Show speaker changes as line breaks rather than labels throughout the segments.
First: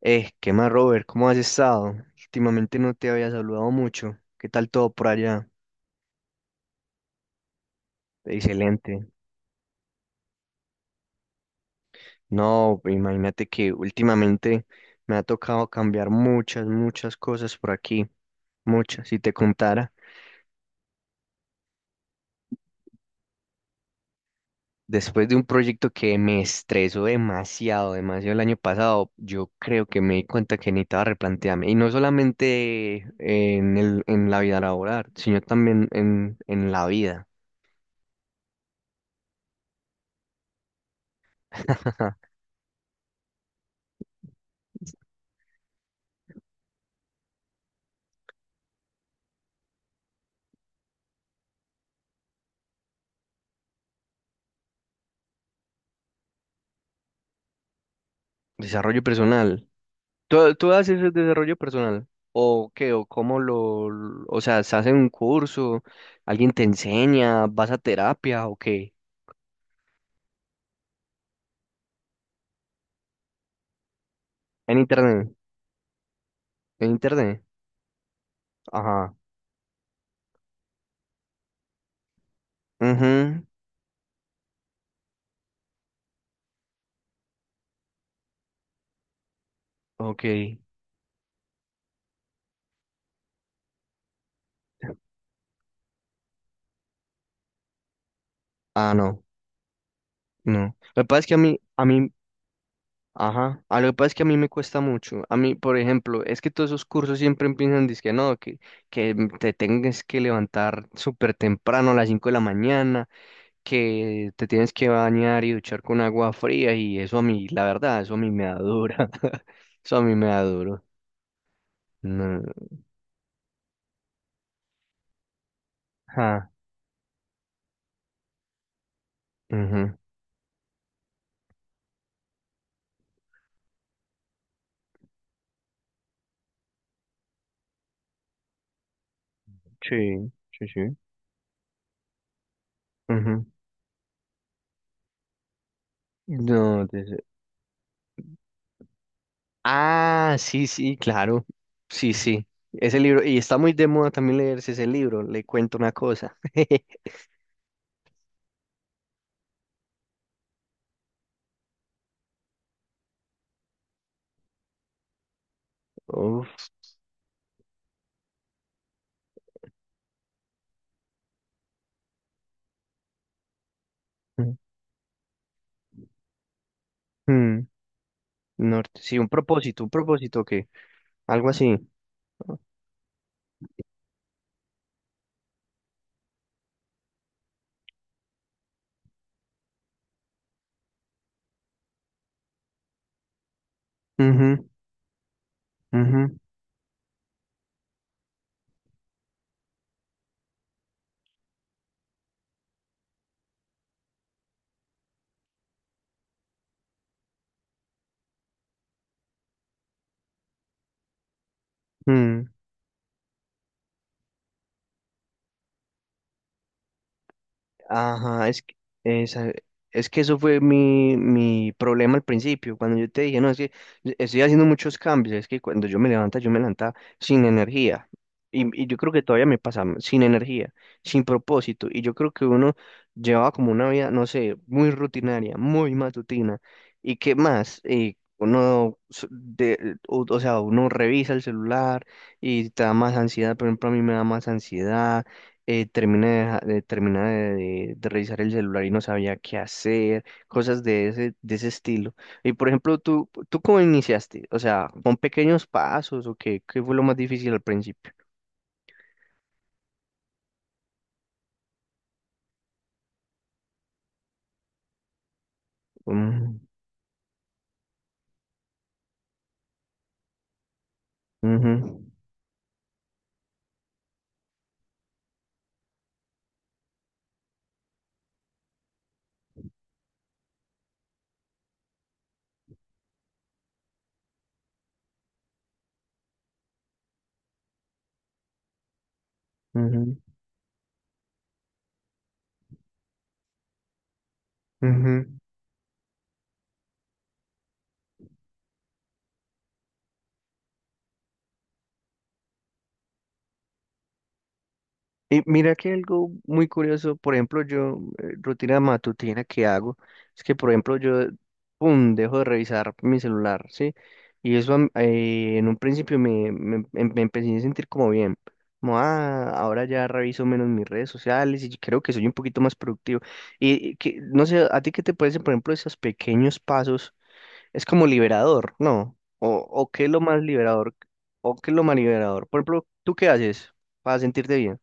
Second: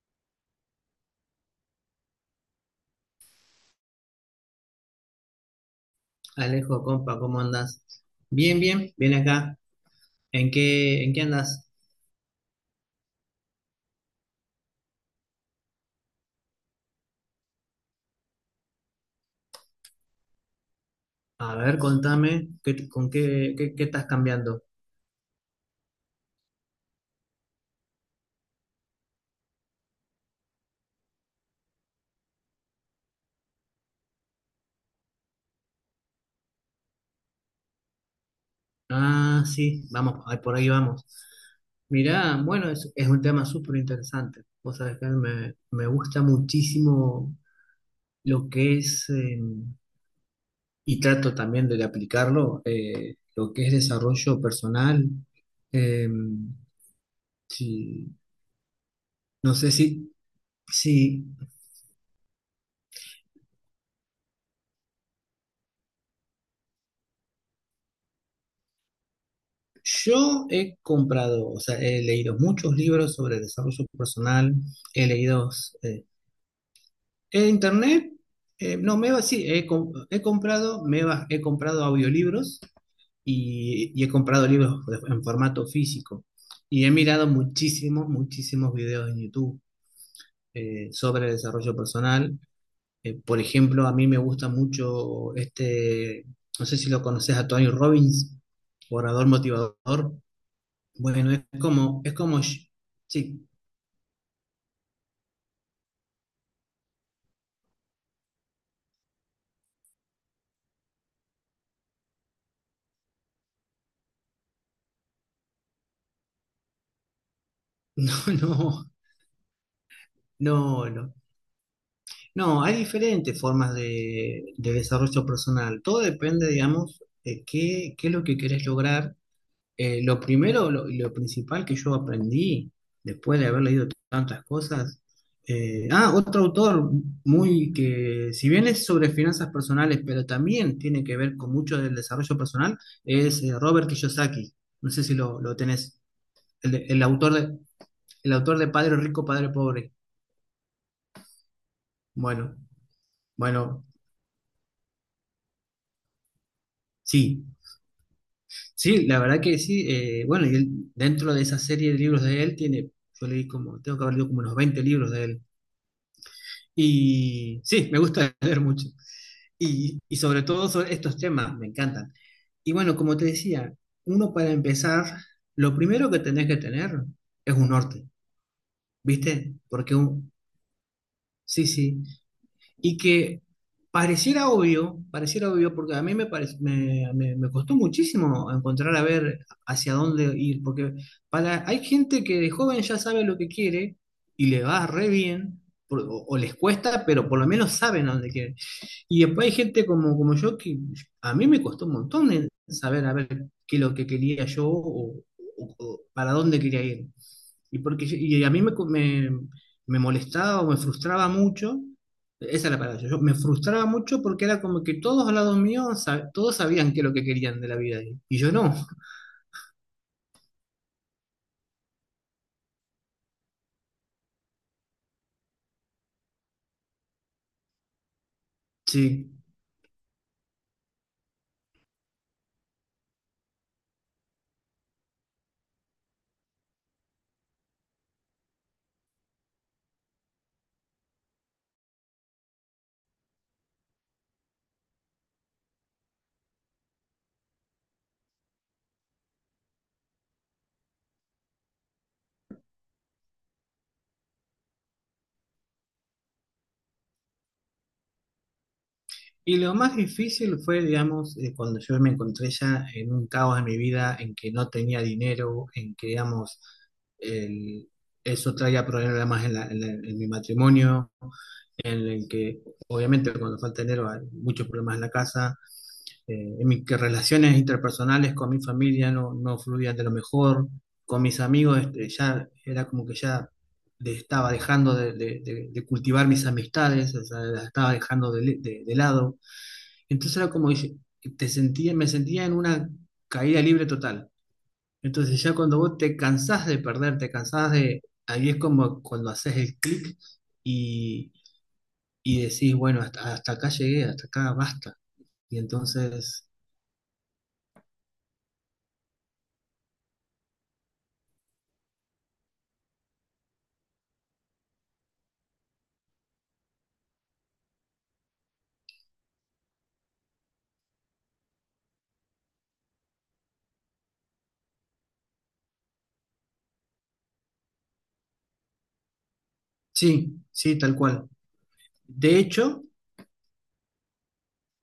¿Qué más, Robert? ¿Cómo has estado? Últimamente no te había saludado mucho. ¿Qué tal todo por allá?
Alejo, compa, ¿cómo andas? Bien, bien,
Excelente.
bien acá. En qué andas?
No, pues, imagínate que últimamente me ha tocado cambiar muchas cosas por aquí. Muchas, si te contara.
A ver, contame, ¿qué, con qué, qué, qué estás cambiando?
Después de un proyecto que me estresó demasiado el año pasado, yo creo que me di cuenta que necesitaba replantearme. Y no solamente en la vida laboral, sino también en la vida.
Ah, sí, vamos, ahí, por ahí vamos. Mirá, bueno, es un tema súper interesante. Vos sabés que me gusta muchísimo lo que es, y trato también de aplicarlo, lo que es desarrollo personal. Eh, sí,
Desarrollo
no
personal.
sé si,
¿Tú haces el
si
desarrollo personal? ¿O qué? ¿O cómo o sea, se hace un curso? ¿Alguien te enseña? ¿Vas a terapia o qué?
Yo he comprado, o sea, he leído muchos libros sobre desarrollo personal,
En
he
internet.
leído eh,
En internet.
en internet, no, me
Ajá.
va, sí, he comprado, me va, he comprado audiolibros
Mhm.
y he comprado en formato físico. Y he mirado muchísimos, muchísimos videos en YouTube
Ok.
sobre desarrollo personal. Por ejemplo, a mí me gusta mucho este, no sé si lo conoces a Tony Robbins,
Ah, no,
orador motivador.
no. Lo que pasa es
Bueno,
que
es
a
como,
mí,
sí,
ajá, a lo que pasa es que a mí me cuesta mucho. A mí, por ejemplo, es que todos esos cursos siempre empiezan dizque no, que te tengas que levantar súper temprano a las 5 de la mañana, que te tienes que bañar y duchar con agua fría y eso a mí, la verdad,
no,
eso a mí me da
no,
dura. Eso a mí me da duro.
no, no.
No.
No, hay diferentes formas de desarrollo personal. Todo depende,
Ajá.
digamos, de qué es lo que querés lograr.
Ujú.
Lo primero, lo principal que yo aprendí después de haber leído tantas cosas. Otro autor muy que, si bien es sobre finanzas personales, pero
Sí, sí,
también
sí.
tiene que ver con mucho del desarrollo personal, es
Ujú.
Robert Kiyosaki. No sé si lo tenés. El,
No,
de- el
des-
autor de El autor de Padre Rico, Padre Pobre.
ah, sí, sí, claro. Sí, sí.
Bueno,
Ese libro, y está muy
bueno,
de moda también leerse ese libro, le cuento una cosa.
sí. Sí, la verdad que sí. Bueno, y él, dentro de esa serie de libros de él, tiene, yo leí como, tengo que haber leído como unos 20 libros de él.
Uf.
Y sí, me gusta leer mucho. Y sobre todo sobre estos temas, me encantan. Y bueno, como te decía, uno para empezar, lo primero que tenés que tener es
Mm.
un norte,
Norte, sí,
¿viste?
un propósito que, algo
Sí,
así.
sí, y que pareciera obvio, porque a mí me, parec- me- me costó muchísimo encontrar a ver hacia dónde ir, porque para, hay gente que de joven ya sabe lo que quiere y le
Ujú,
va re bien,
ujú,
o les cuesta, pero por lo menos saben a dónde quieren. Y después hay gente como, como yo que a mí me costó un montón de saber a ver qué es lo que quería yo o, o para dónde quería ir. Y, porque, yo- y a mí me, co- me molestaba o me frustraba mucho,
mm.
esa es la palabra, yo me frustraba mucho porque era como que todos al lado mío, todos sabían qué es lo que querían de la vida y
Ajá,
yo
es que,
no.
esa- es que eso fue mi problema al principio, cuando yo te dije, no, es que estoy haciendo muchos cambios, es que cuando yo me levanta sin energía, y yo creo que
Sí.
todavía me pasa sin energía, sin propósito, y yo creo que uno llevaba como una vida, no sé, muy rutinaria, muy matutina, y qué más. Uno, s- de, o sea, uno revisa el celular y te da más ansiedad, por ejemplo, a mí me da más ansiedad, termina de, deja- de- termina de revisar el celular y no sabía qué hacer, cosas de ese estilo. Y por ejemplo, ¿tú cómo iniciaste? O sea, ¿con pequeños pasos o qué, qué fue lo más difícil al principio?
Y lo más difícil fue, digamos, cuando yo me encontré ya en un caos en mi vida, en que no tenía dinero, en que,
Mm,
digamos, el- eso traía problemas en, en mi matrimonio, en
ujú,
el que, obviamente, cuando falta dinero hay muchos problemas en la casa, en mis que relaciones interpersonales con mi familia no, no fluían de lo mejor, con mis amigos este, ya era como que ya estaba dejando de, de cultivar mis amistades, o sea, las estaba dejando de de lado.
ujú,
Entonces era como que me sentía en una caída libre total.
ujú.
Entonces ya cuando vos te cansás de perder, te cansás de... Ahí es como cuando haces el clic y, y decís, bueno, hasta, hasta acá llegué, hasta acá basta.
Y
Y
mira que algo
entonces,
muy curioso, por ejemplo, yo, rutina matutina que hago, es que, por ejemplo, yo, pum, dejo de revisar mi celular, ¿sí? Y eso am- en un principio me empecé a sentir como bien, como, ah, ahora ya reviso menos mis redes sociales y creo que soy un poquito más productivo. Y que, no sé, ¿a ti qué te parece, por ejemplo, esos pequeños pasos? Es como liberador, ¿no? O qué es lo
sí,
más
sí, tal
liberador,
cual.
o qué es lo más
De
liberador. Por
hecho,
ejemplo, ¿tú qué haces para sentirte bien?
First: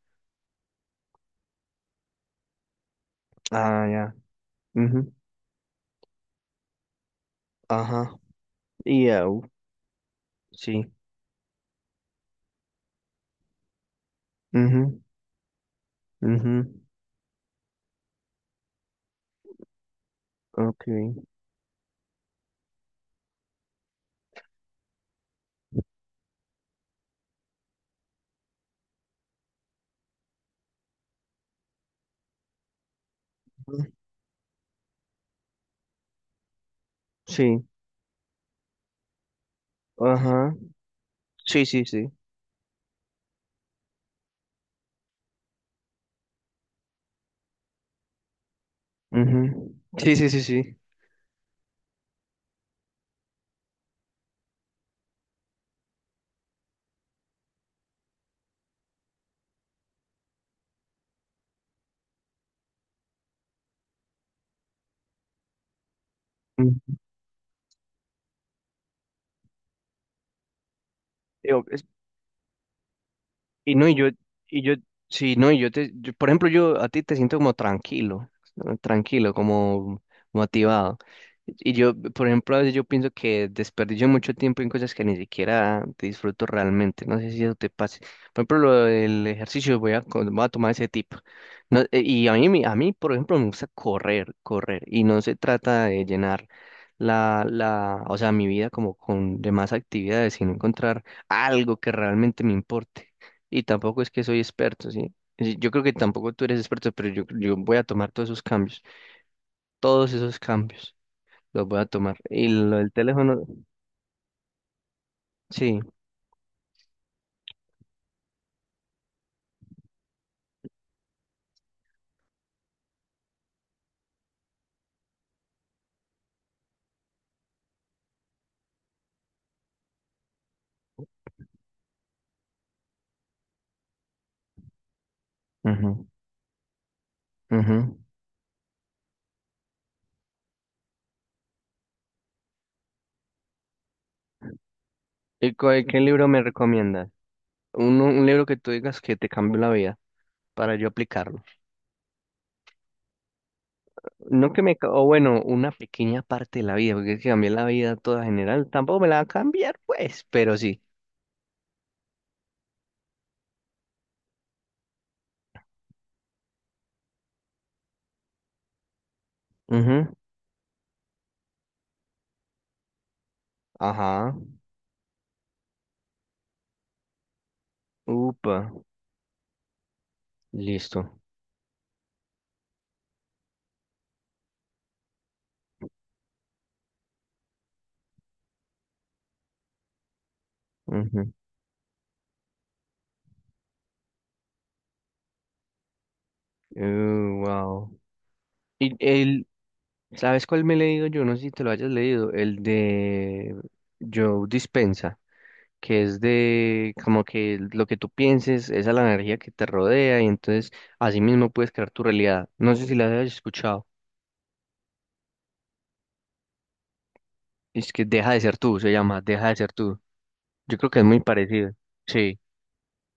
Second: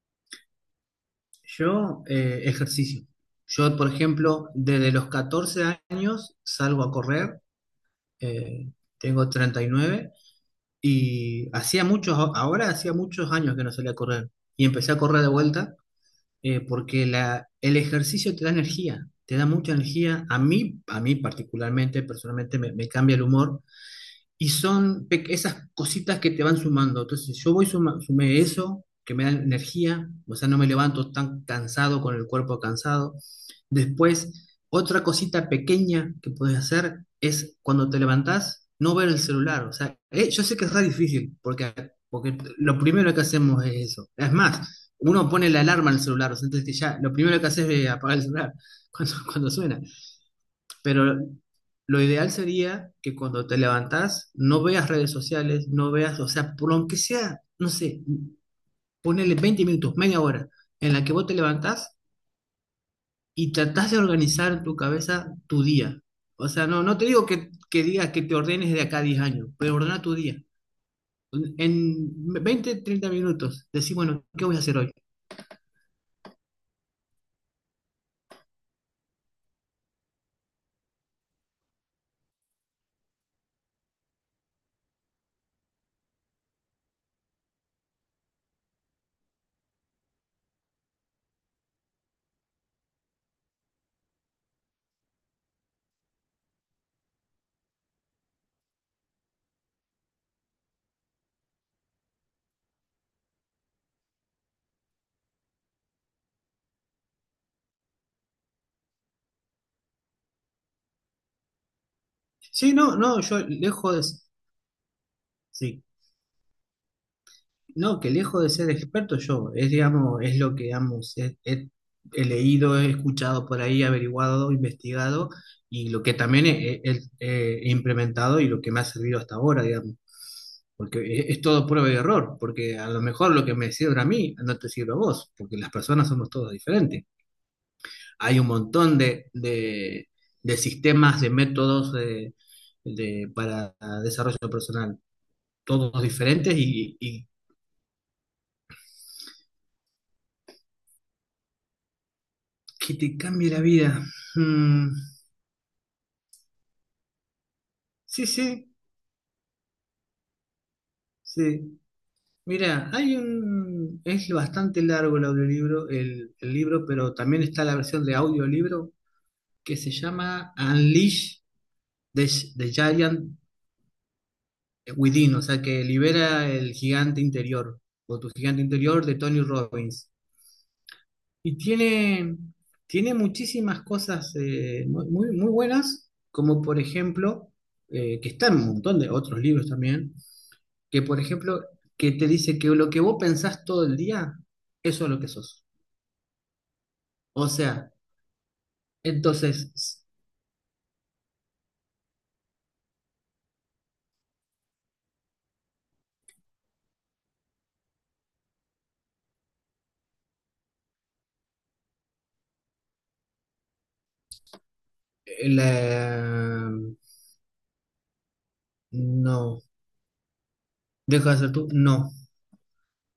yo ejercicio. Yo,
Ah,
por
ya.
ejemplo, desde los
Ujú.
14 años salgo a correr,
Ajá.
eh,
Y
tengo
au,
39.
sí.
Y hacía muchos, ahora hacía muchos años que no salía a correr. Y empecé a
Mhm.
correr de vuelta
Mhm.
porque el ejercicio te da energía, te da mucha energía. A
Okay.
mí particularmente, personalmente, me cambia el humor. Y son esas cositas que te van sumando. Entonces, yo voy sumé eso, que me da energía. O sea, no me levanto tan cansado, con el cuerpo cansado.
Ujú.
Después, otra cosita pequeña que puedes hacer es
Sí.
cuando te levantás, no ver el celular. O sea, yo
Ajá.
sé que es re difícil,
Sí,
porque,
sí, sí.
porque lo primero que hacemos es eso. Es más, uno pone la alarma en el celular, o sea, entonces ya lo primero que haces es apagar el celular cuando, cuando suena.
Mhm. Sí, sí, sí, sí.
Pero lo ideal sería que cuando te levantás, no veas redes sociales, no veas, o sea, por lo que sea, no sé, ponele 20 minutos, media hora, en la que vos te levantás y tratás de organizar en tu cabeza tu día. O sea,
Ujú.
no, no te digo que digas que te ordenes de acá a 10 años, pero ordena tu día.
Digo,
En 20 30 minutos,
y no,
decís,
y yo,
bueno, ¿qué voy a
y yo,
hacer hoy?
sí, no, y yo te, yo- por ejemplo, yo a ti te siento como tranquilo, ¿no? Tranquilo, como motivado. Y yo, por ejemplo, a veces yo pienso que desperdicio mucho tiempo en cosas que ni siquiera disfruto realmente. No sé si eso te pase. Por ejemplo, lo del ejercicio, voy a, co- voy a tomar ese tipo. No, y a mí, me- a mí, por ejemplo, me gusta correr, correr. Y no se trata de llenar o sea, mi vida como con demás actividades, sino encontrar algo que realmente me importe. Y tampoco es que soy experto, ¿sí? Es decir, yo creo que tampoco tú eres experto, pero yo voy a tomar todos esos cambios los voy a tomar. Y
Sí,
lo del
no, no, yo
teléfono,
lejos de,
sí.
sí, no, que lejos de ser experto yo, es, digamos, es lo que, digamos, he leído, he escuchado por ahí, averiguado, investigado, y lo que también he implementado y lo que me ha servido hasta ahora, digamos. Porque es todo prueba y error, porque a lo mejor lo que me sirve a mí no te sirve a vos, porque las
Ujú,
personas somos todos diferentes.
ujú.
Hay un montón de, de sistemas, de métodos de- para desarrollo personal,
¿Y cuál- qué
todos
libro me
diferentes
recomiendas?
y
Un libro que tú digas que te cambió la vida para yo aplicarlo.
que te cambie la vida.
No que me, ca-
Mm,
o bueno, una pequeña parte de la vida, porque es que cambié la vida toda
sí,
general,
sí,
tampoco me la va a cambiar, pues, pero sí.
sí. Mira, hay un, es bastante largo el audiolibro, el libro, pero también está la versión de audiolibro que se
Ujú.
llama Unleash the, the Giant
Ajá.
Within, o sea, que libera el gigante interior, o tu
Upa.
gigante interior de Tony Robbins.
Listo.
Y tiene, tiene muchísimas cosas muy, muy buenas, como por ejemplo, que está en un montón de otros libros también, que por
Ujú.
ejemplo, que te dice que lo que vos pensás todo el día, eso es lo que sos. O sea,
Wow. Y el,
entonces,
¿sabes cuál me he leído yo? No sé si te lo hayas leído. El de Joe Dispensa, que es de como que lo que tú pienses, esa es la energía que te rodea y entonces así mismo puedes crear tu realidad. No sé si la hayas escuchado.
la-
Es que Deja de ser tú, se llama Deja de
no,
ser tú. Yo creo que es muy
deja de ser tú,
parecido.
no,
Sí,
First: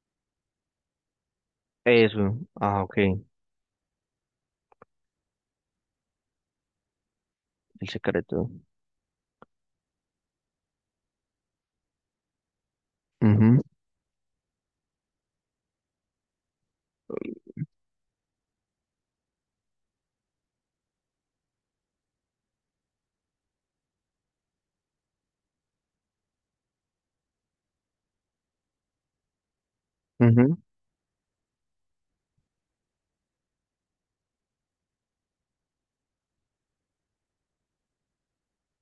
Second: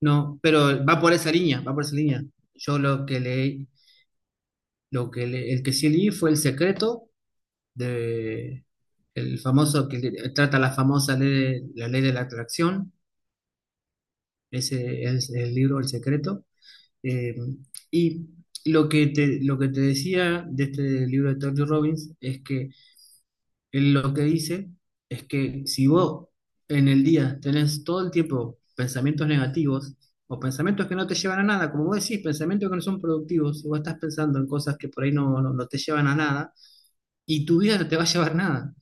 no, pero va por esa línea, va por esa línea.
eso.
Yo
Ah, ok.
lo que
El
leí, el que sí leí fue El secreto
secreto.
de el famoso trata la famosa ley, la ley de la atracción,
Ujú,
ese es el libro El secreto. Eh, y lo que te decía de este libro de Tony Robbins es que él lo que dice es que si vos en el día tenés todo el tiempo pensamientos negativos o
ujú,
pensamientos que no te llevan a nada, como vos decís, pensamientos que no son productivos, si vos estás pensando en cosas que por ahí no te llevan a nada, y tu vida no te va a llevar nada,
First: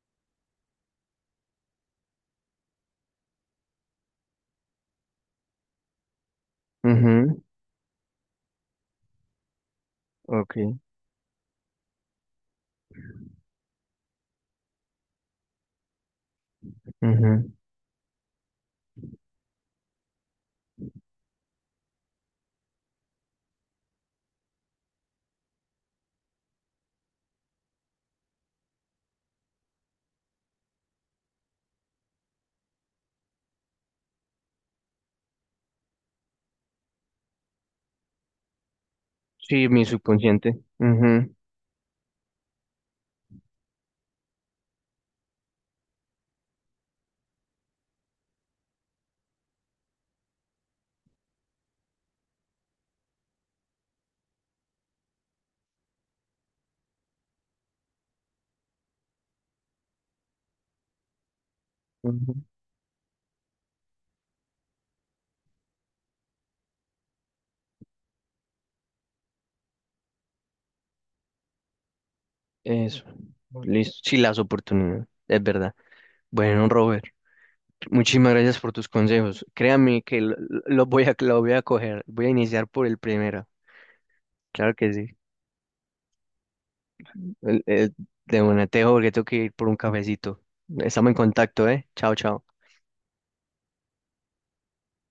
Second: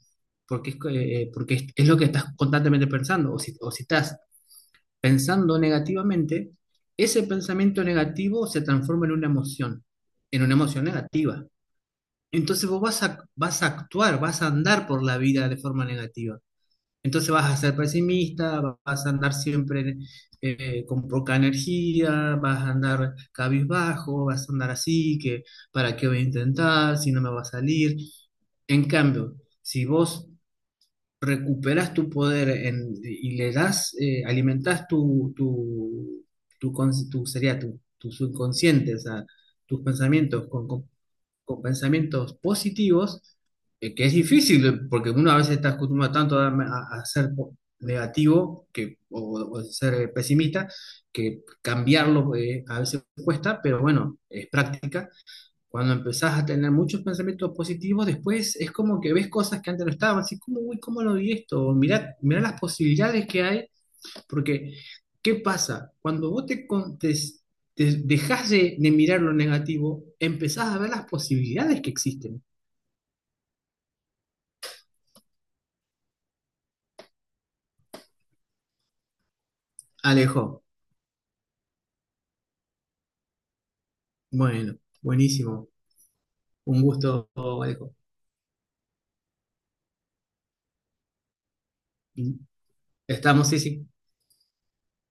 porque es, que, porque es lo que estás constantemente pensando, o si estás pensando negativamente, ese
ujú.
pensamiento negativo se transforma en una
Ok.
emoción negativa. Entonces vos vas a, vas a actuar, vas a andar por la vida de forma negativa. Entonces vas
Ujú.
a ser pesimista, vas a andar siempre con poca energía, vas a andar cabizbajo, vas a andar así, que para qué voy a intentar, si no me va a salir. En cambio, si vos recuperas tu poder y le das, alimentás sería tu subconsciente, o sea,
Sí,
tus
mi
pensamientos
subconsciente. Ujú,
con pensamientos positivos, que es difícil, porque uno a veces está acostumbrado tanto a, a ser negativo que, o ser pesimista, que cambiarlo a veces cuesta, pero bueno, es práctica. Cuando empezás a tener muchos pensamientos positivos, después es como que ves cosas que antes no estaban, así como, uy, ¿cómo lo vi esto? Mirá,
ujú.
mirá las posibilidades que hay porque, ¿qué pasa? Cuando vos te, con- te- te dejás de mirar lo negativo, empezás a ver las posibilidades que existen.
Eso. Listo. Sí, las oportunidades. Es verdad. Bueno, Robert, muchísimas gracias por tus consejos. Créame que
Alejo,
lo voy a coger. Voy a iniciar por el primero. Claro
bueno,
que sí.
buenísimo. Un gusto, Alejo.
El- de una, te dejo porque tengo que ir por un cafecito. Estamos en contacto, ¿eh? Chao, chao.
Estamos, sí, sí.